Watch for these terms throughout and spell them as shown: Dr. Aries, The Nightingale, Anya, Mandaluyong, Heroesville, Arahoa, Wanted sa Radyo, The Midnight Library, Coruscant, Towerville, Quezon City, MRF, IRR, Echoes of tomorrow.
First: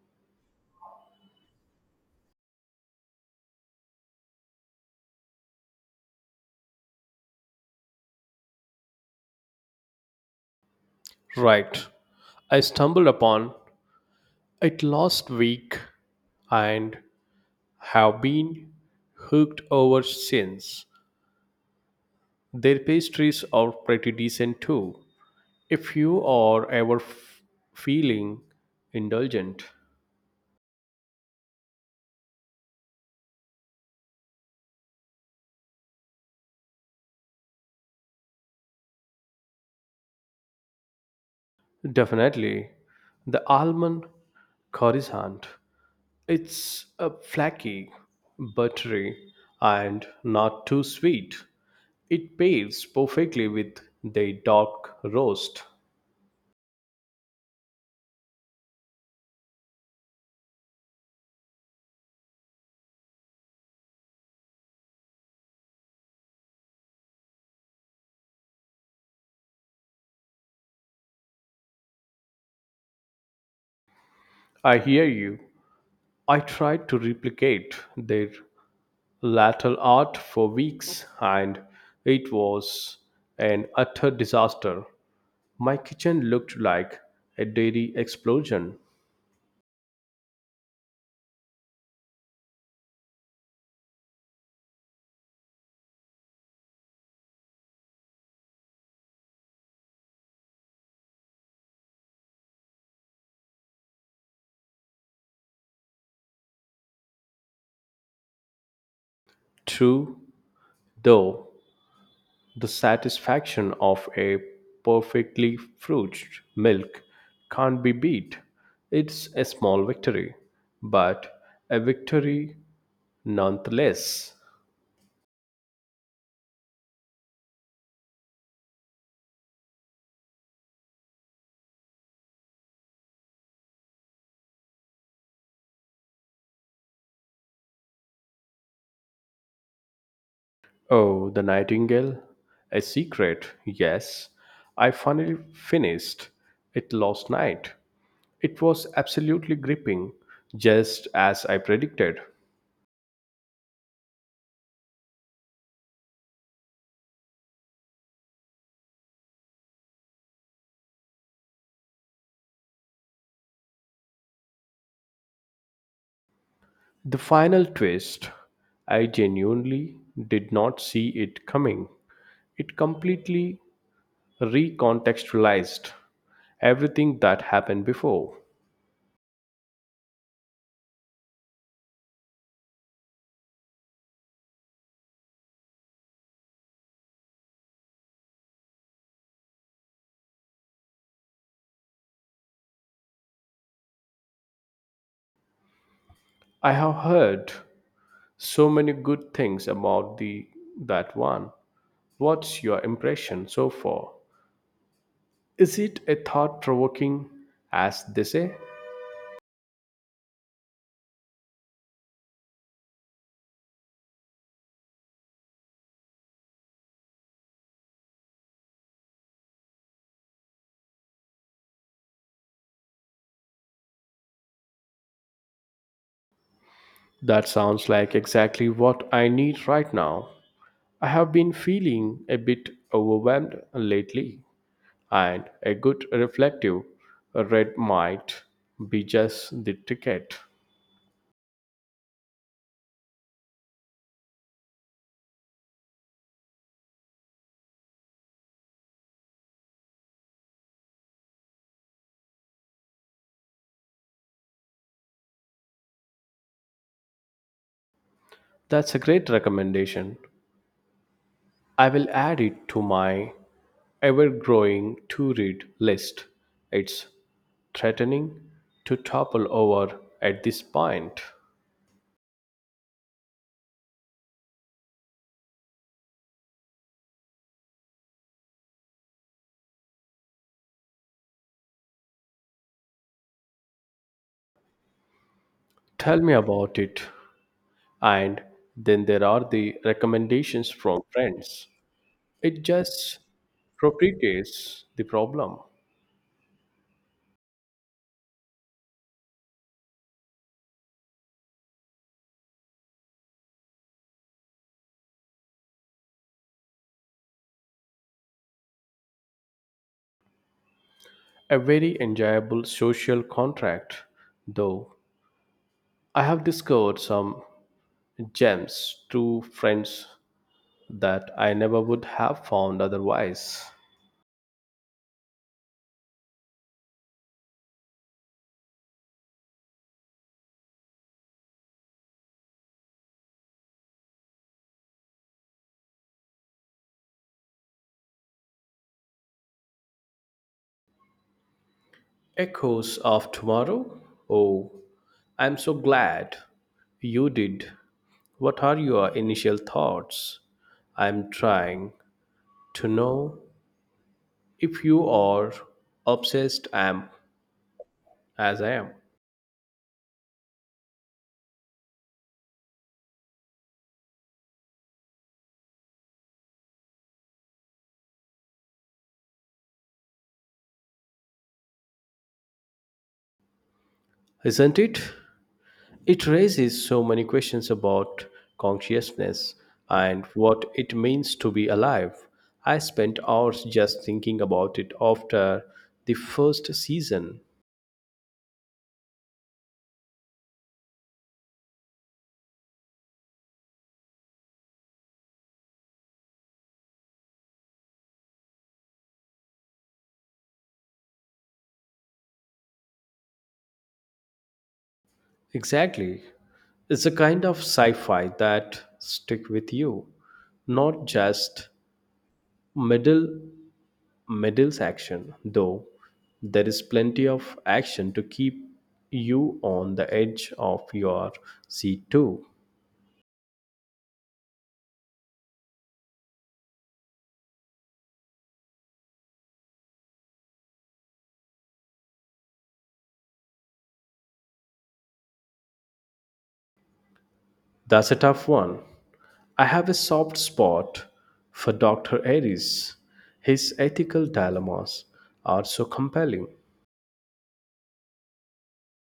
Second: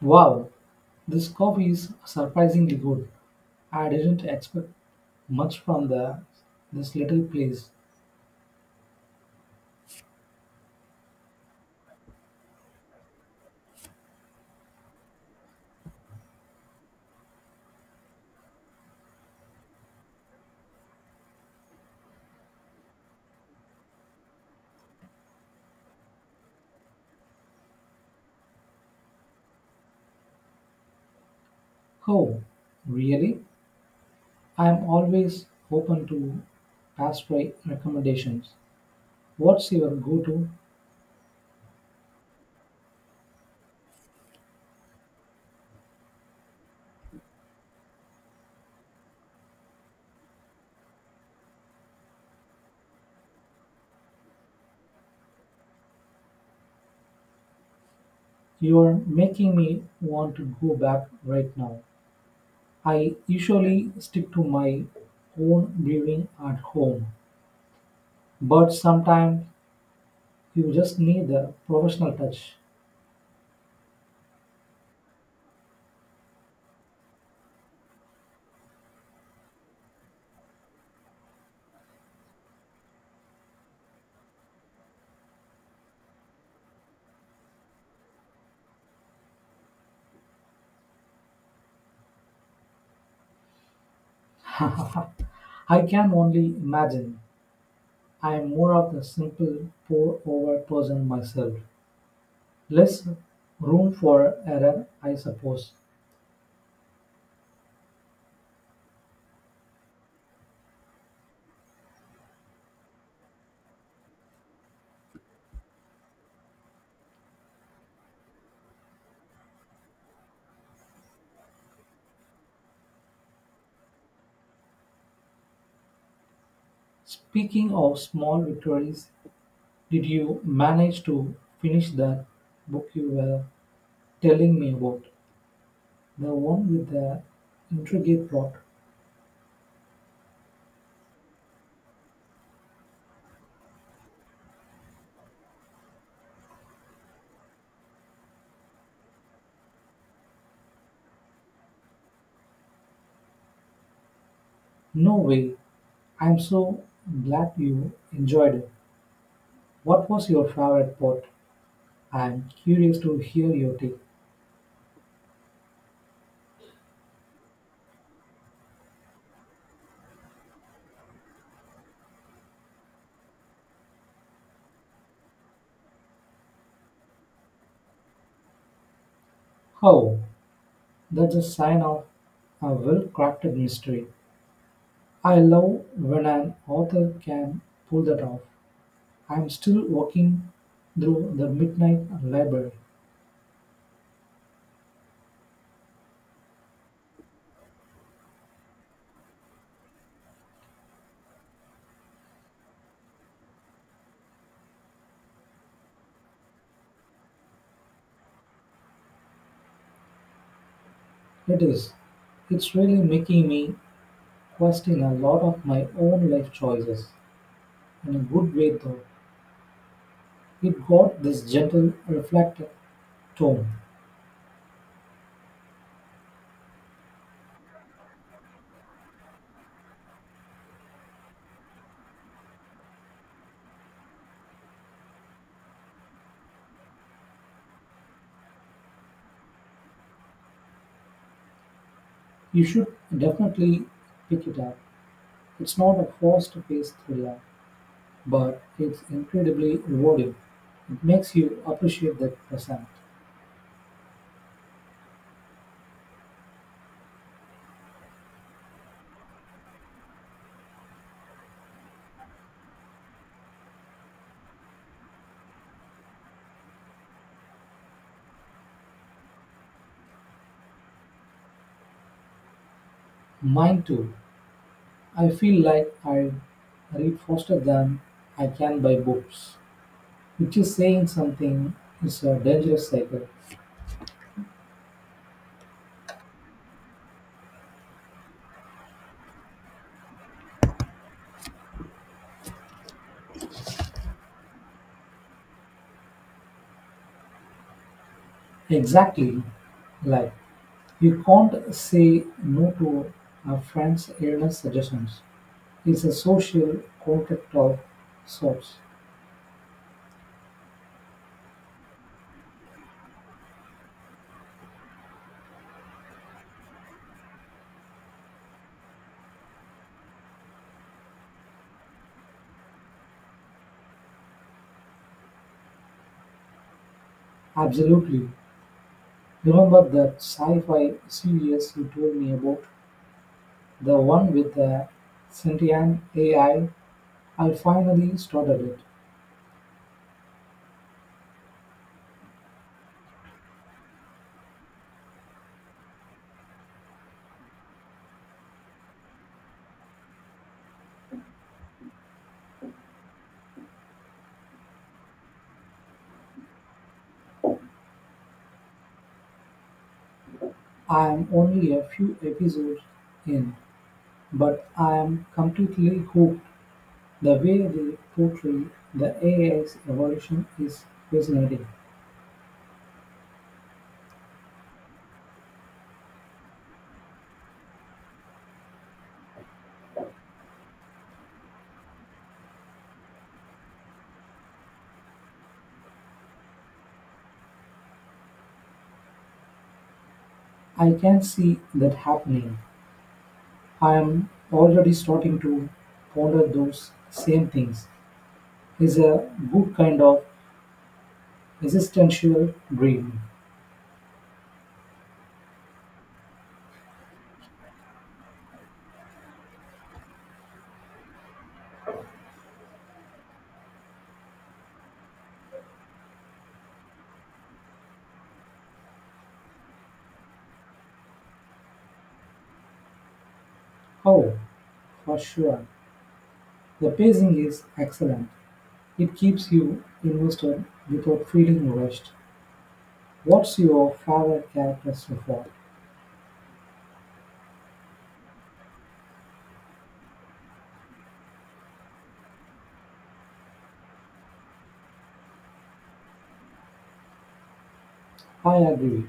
Wow, this coffee is surprisingly good. I didn't expect much from the this little place. Right. I stumbled upon it last week and have been hooked over since. Their pastries are pretty decent too. If you are ever feeling indulgent, Oh, really? I am always open to pastry recommendations. What's your go-to? definitely the almond Coruscant. It's a flaky, buttery, and not too sweet. It pairs perfectly with the dark roast. You're making me want to go back right now. I usually stick to my own brewing at home, but sometimes you just need the professional touch. I hear you. I tried to replicate their lateral art for weeks and it was an utter disaster. My kitchen looked like a dairy explosion. I can only imagine. I'm more of a simple pour-over person myself, less room for error, I suppose. True, though, the satisfaction of a perfectly fruited milk can't be beat. It's a small victory, but a victory nonetheless. Speaking of small victories, did you manage to finish that book you were telling me about? The one with the intricate plot? Oh, The Nightingale? A secret, yes. I finally finished it last night. It was absolutely gripping, just as I predicted. No way. I'm so glad you enjoyed it. What was your favorite part? I'm curious to hear your take. The final twist, I genuinely did not see it coming. It completely recontextualized everything that happened before. Oh, that's a sign of a well crafted mystery. I love when an author can pull that off. I'm still walking through The Midnight Library. I have heard so many good things about the that one. What's your impression so far? Is it a thought provoking, as they say? It is. It's really making me question a lot of my own life choices. In a good way, though, it got this gentle, reflective tone. That sounds like exactly what I need right now. I have been feeling a bit overwhelmed lately, and a good reflective read might be just the ticket. You should definitely pick it up. It's not a fast paced thriller, but it's incredibly rewarding. It makes you appreciate the present. That's a great recommendation. I will add it to my ever growing to read list. It's threatening to topple over at this point. Mine too. I feel like I read faster than I can buy books, which is saying something. It's a dangerous cycle. Tell me about it. And then there are the recommendations from friends. It just perpetuates the problem. Exactly. Like, you can't say no to a friend's illness suggestions. It's a social contract of sorts. A very enjoyable social contract, though. I have discovered some gems through friends that I never would have found otherwise. Absolutely. Remember that sci fi series you told me about? The one with the sentient AI? I finally started it. Echoes of tomorrow? Oh, I'm so glad you did. What are your initial thoughts? I'm trying to know if you are obsessed am as I am, I'm only a few episodes in, but I'm completely hooked. The way they portray the AI's evolution is fascinating. isn't it? It raises so many questions about consciousness and what it means to be alive. I spent hours just thinking about it after the first season. I can see that happening. I'm already starting to ponder those same things. It's a good kind of existential dream. Exactly. It's a kind of sci-fi that stick with you, not just middle middles action, though there is plenty of action to keep you on the edge of your seat too. Oh, for sure. The pacing is excellent. It keeps you invested without feeling rushed. What's your favorite character so far? That's a tough one. I have a soft spot for Dr. Aries. His ethical dilemmas are so compelling. I agree.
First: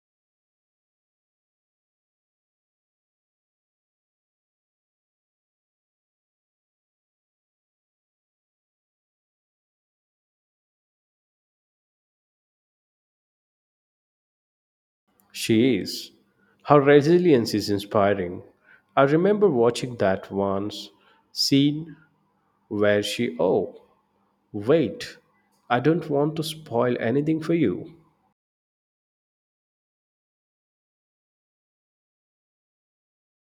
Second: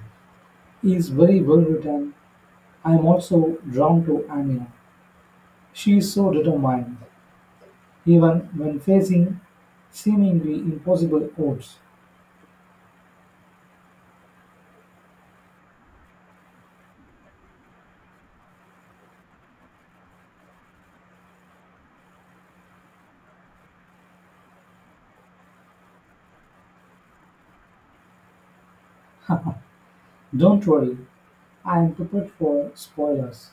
He is very well written. I am also drawn to Anya. She is so determined, even when facing seemingly impossible odds. She is. Her resilience is inspiring. I remember watching that once scene where she, oh, wait, I don't want to spoil anything for you. Don't worry, I am prepared for spoilers.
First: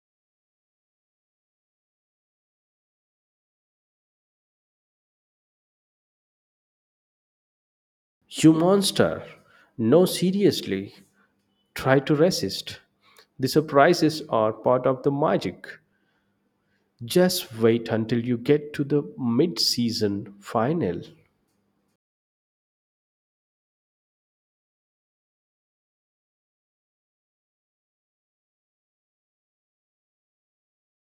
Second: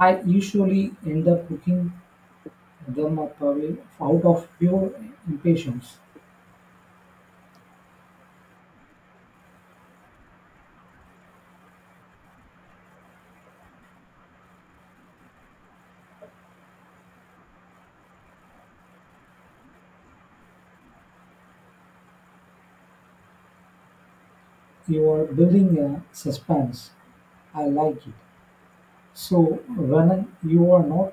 I usually end up cooking them up away out of pure impatience. You monster! No, seriously, try to resist. The surprises are part of the magic. Just wait until you get to the mid season final. You are building a suspense. I like it. So when you are not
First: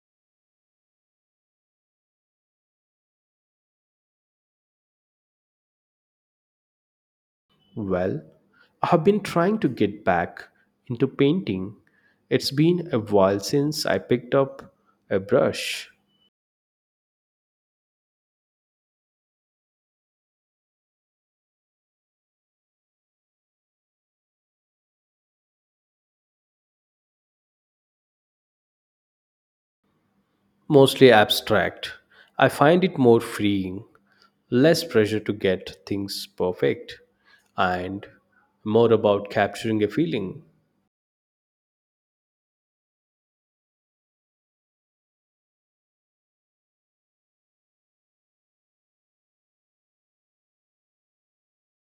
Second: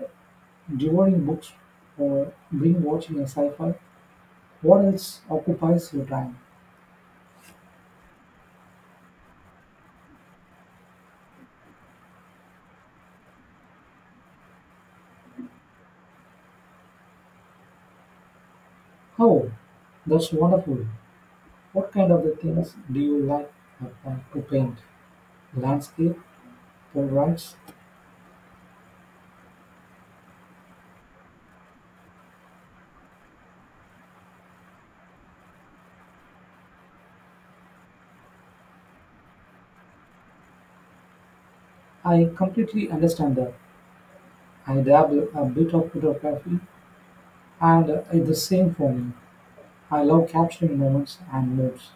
devouring books or being watching a sci-fi, what else occupies your time? Well, I have been trying to get back into painting. It's been a while since I picked up a brush. Oh, that's wonderful. What kind of the things do you like to paint? Landscape, portraits? Mostly abstract. I find it more freeing, less pressure to get things perfect, and more about capturing a feeling. I completely understand that. I dabble a bit of photography, and it's the same for me. I love capturing moments and moods.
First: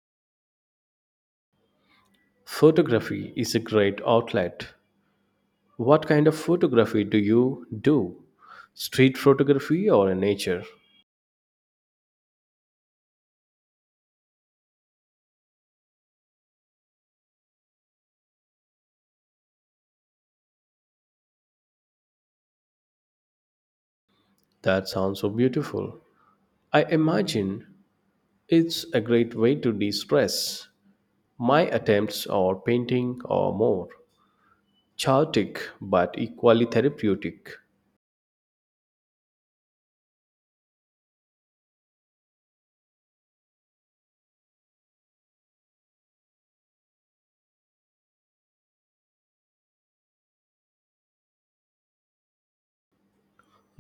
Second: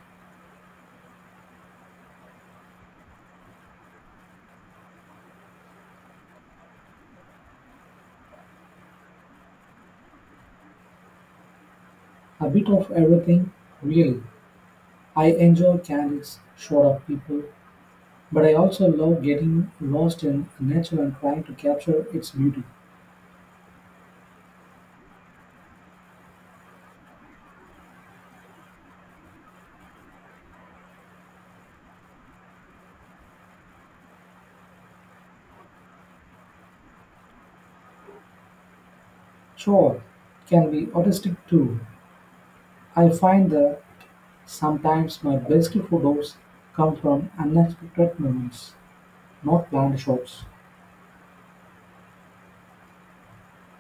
Photography is a great outlet. What kind of photography do you do? Street photography or in nature? A bit of everything, really. I enjoy candles, shot of people, but I also love getting lost in nature and trying to capture its beauty. That sounds so beautiful. I imagine it's a great way to de stress. My attempts are painting or more chaotic but equally therapeutic. Sure, can be artistic too. I find that sometimes my best photos come from unexpected moments, not planned shots.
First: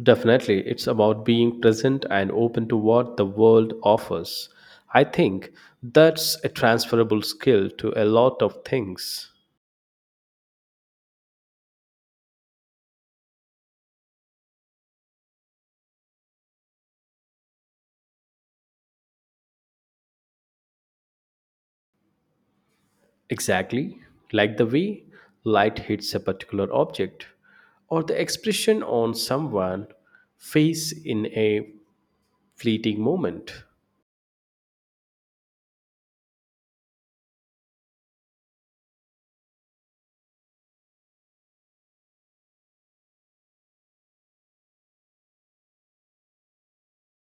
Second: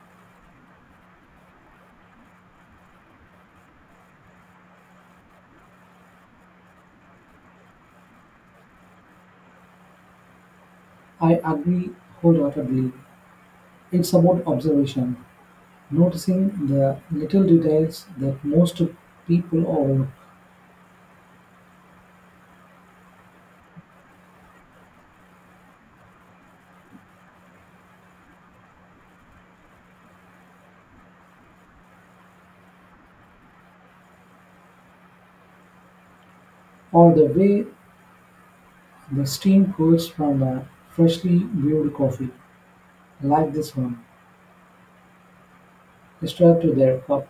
Definitely, it's about being present and open to what the world offers. I think that's a transferable skill to a lot of things. I agree wholeheartedly. It's about observation, noticing the little details that most people overlook, Exactly, like the way light hits a particular object, or the expression on someone's face in a fleeting moment. or the way the steam curls from a freshly brewed coffee, like this one, straight to their cup.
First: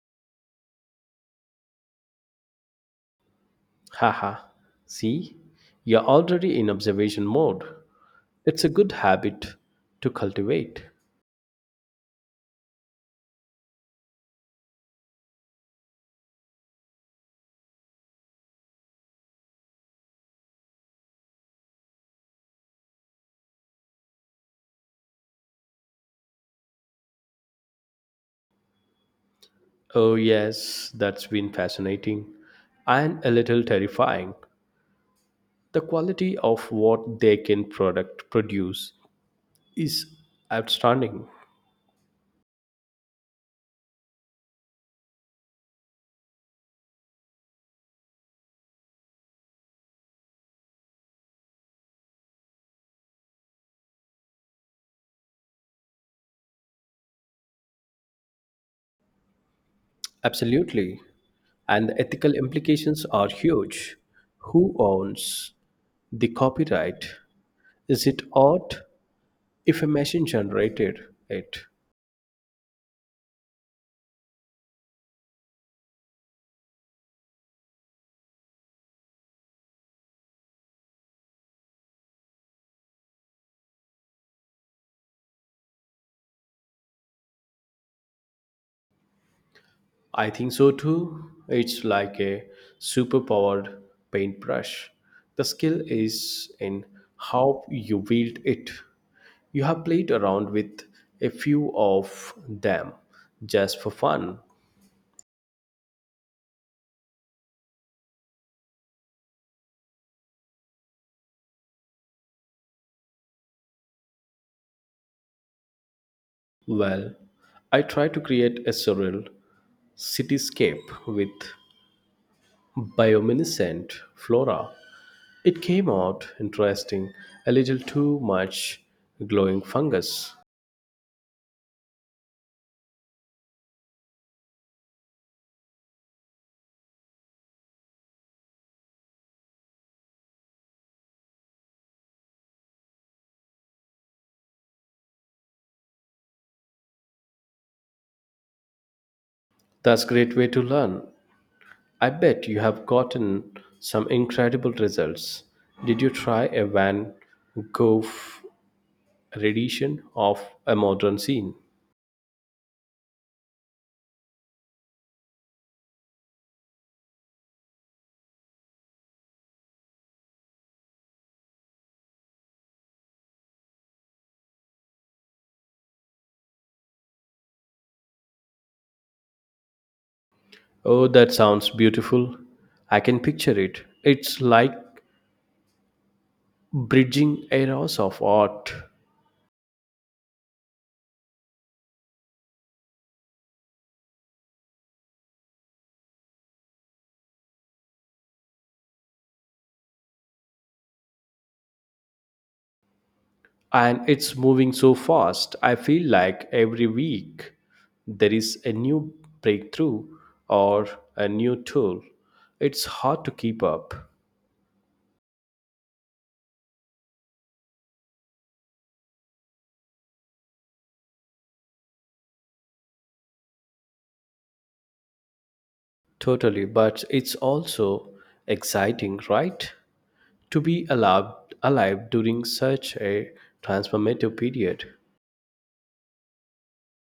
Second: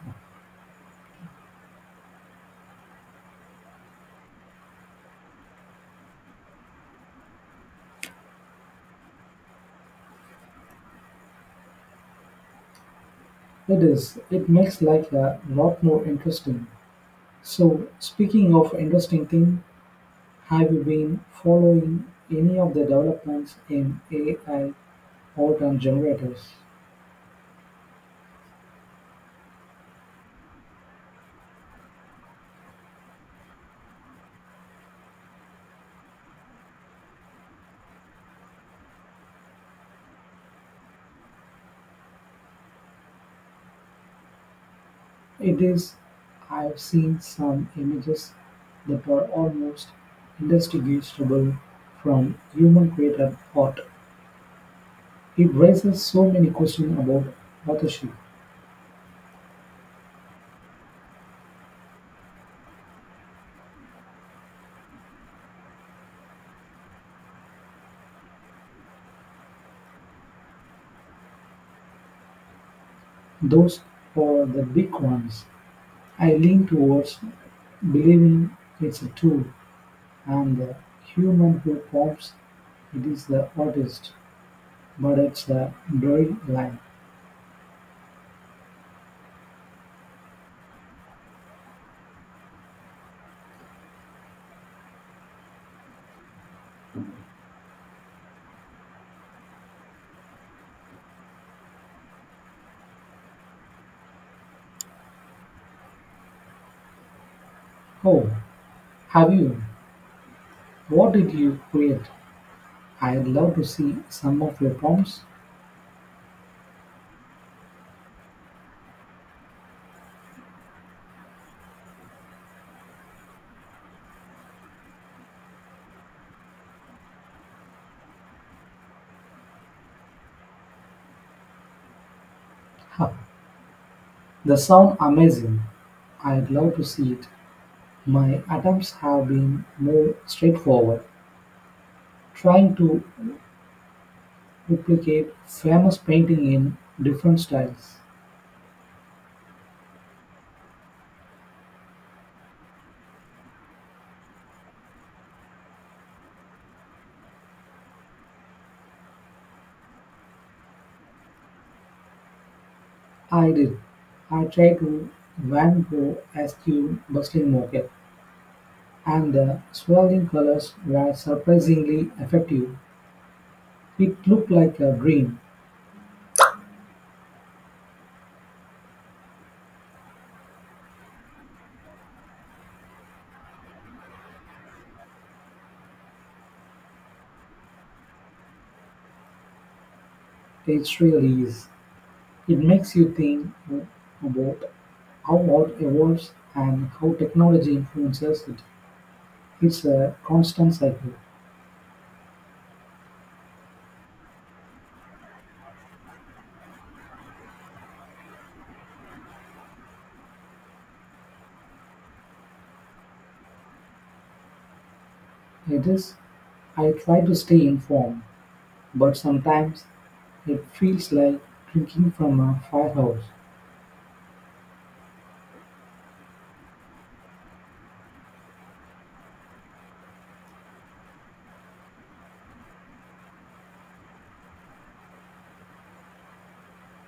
Haha, see, you're already in observation mode. It's a good habit to cultivate. It is. It makes life a lot more interesting. So, speaking of interesting things, have you been following any of the developments in AI art and generators? Oh, yes, that's been fascinating and a little terrifying. The quality of what they can product produce is outstanding. It is, I've seen some images that are almost indistinguishable from human created art. It raises so many questions about authorship. Absolutely. And the ethical implications are huge. Who owns the copyright? Is it art if a machine generated it? Those are the big ones. I lean towards believing it's a tool and the human who prompts it is the artist. But it's the drawing line. I think so too. It's like a superpowered paintbrush. The skill is in how you wield it. You have played around with a few of them just for fun. Oh, have you? What did you create? I'd love to see some of your prompts. Well, I try to create a surreal cityscape with bioluminescent flora. It came out interesting, a little too much glowing fungus. Huh, they sound amazing. I'd love to see it. My attempts have been more straightforward, trying to replicate famous painting in different styles. That's a great way to learn. I bet you have gotten some incredible results. Did you try a Van Gogh rendition of a modern scene? I did. I tried to Van Gogh askew bustling mocha, and the swirling colors were surprisingly effective. It looked like a dream. Oh, that sounds beautiful. I can picture it. It's like bridging eras of art. It really is. It makes you think about how art evolves and how technology influences it. It's a constant cycle. And it's moving so fast. I feel like every week there is a new breakthrough or a new tool. It's hard to keep up. It is. I try to stay informed, but sometimes it feels like drinking from a firehouse. Totally, but it's also exciting, right? To be allowed, alive during such a transformative period.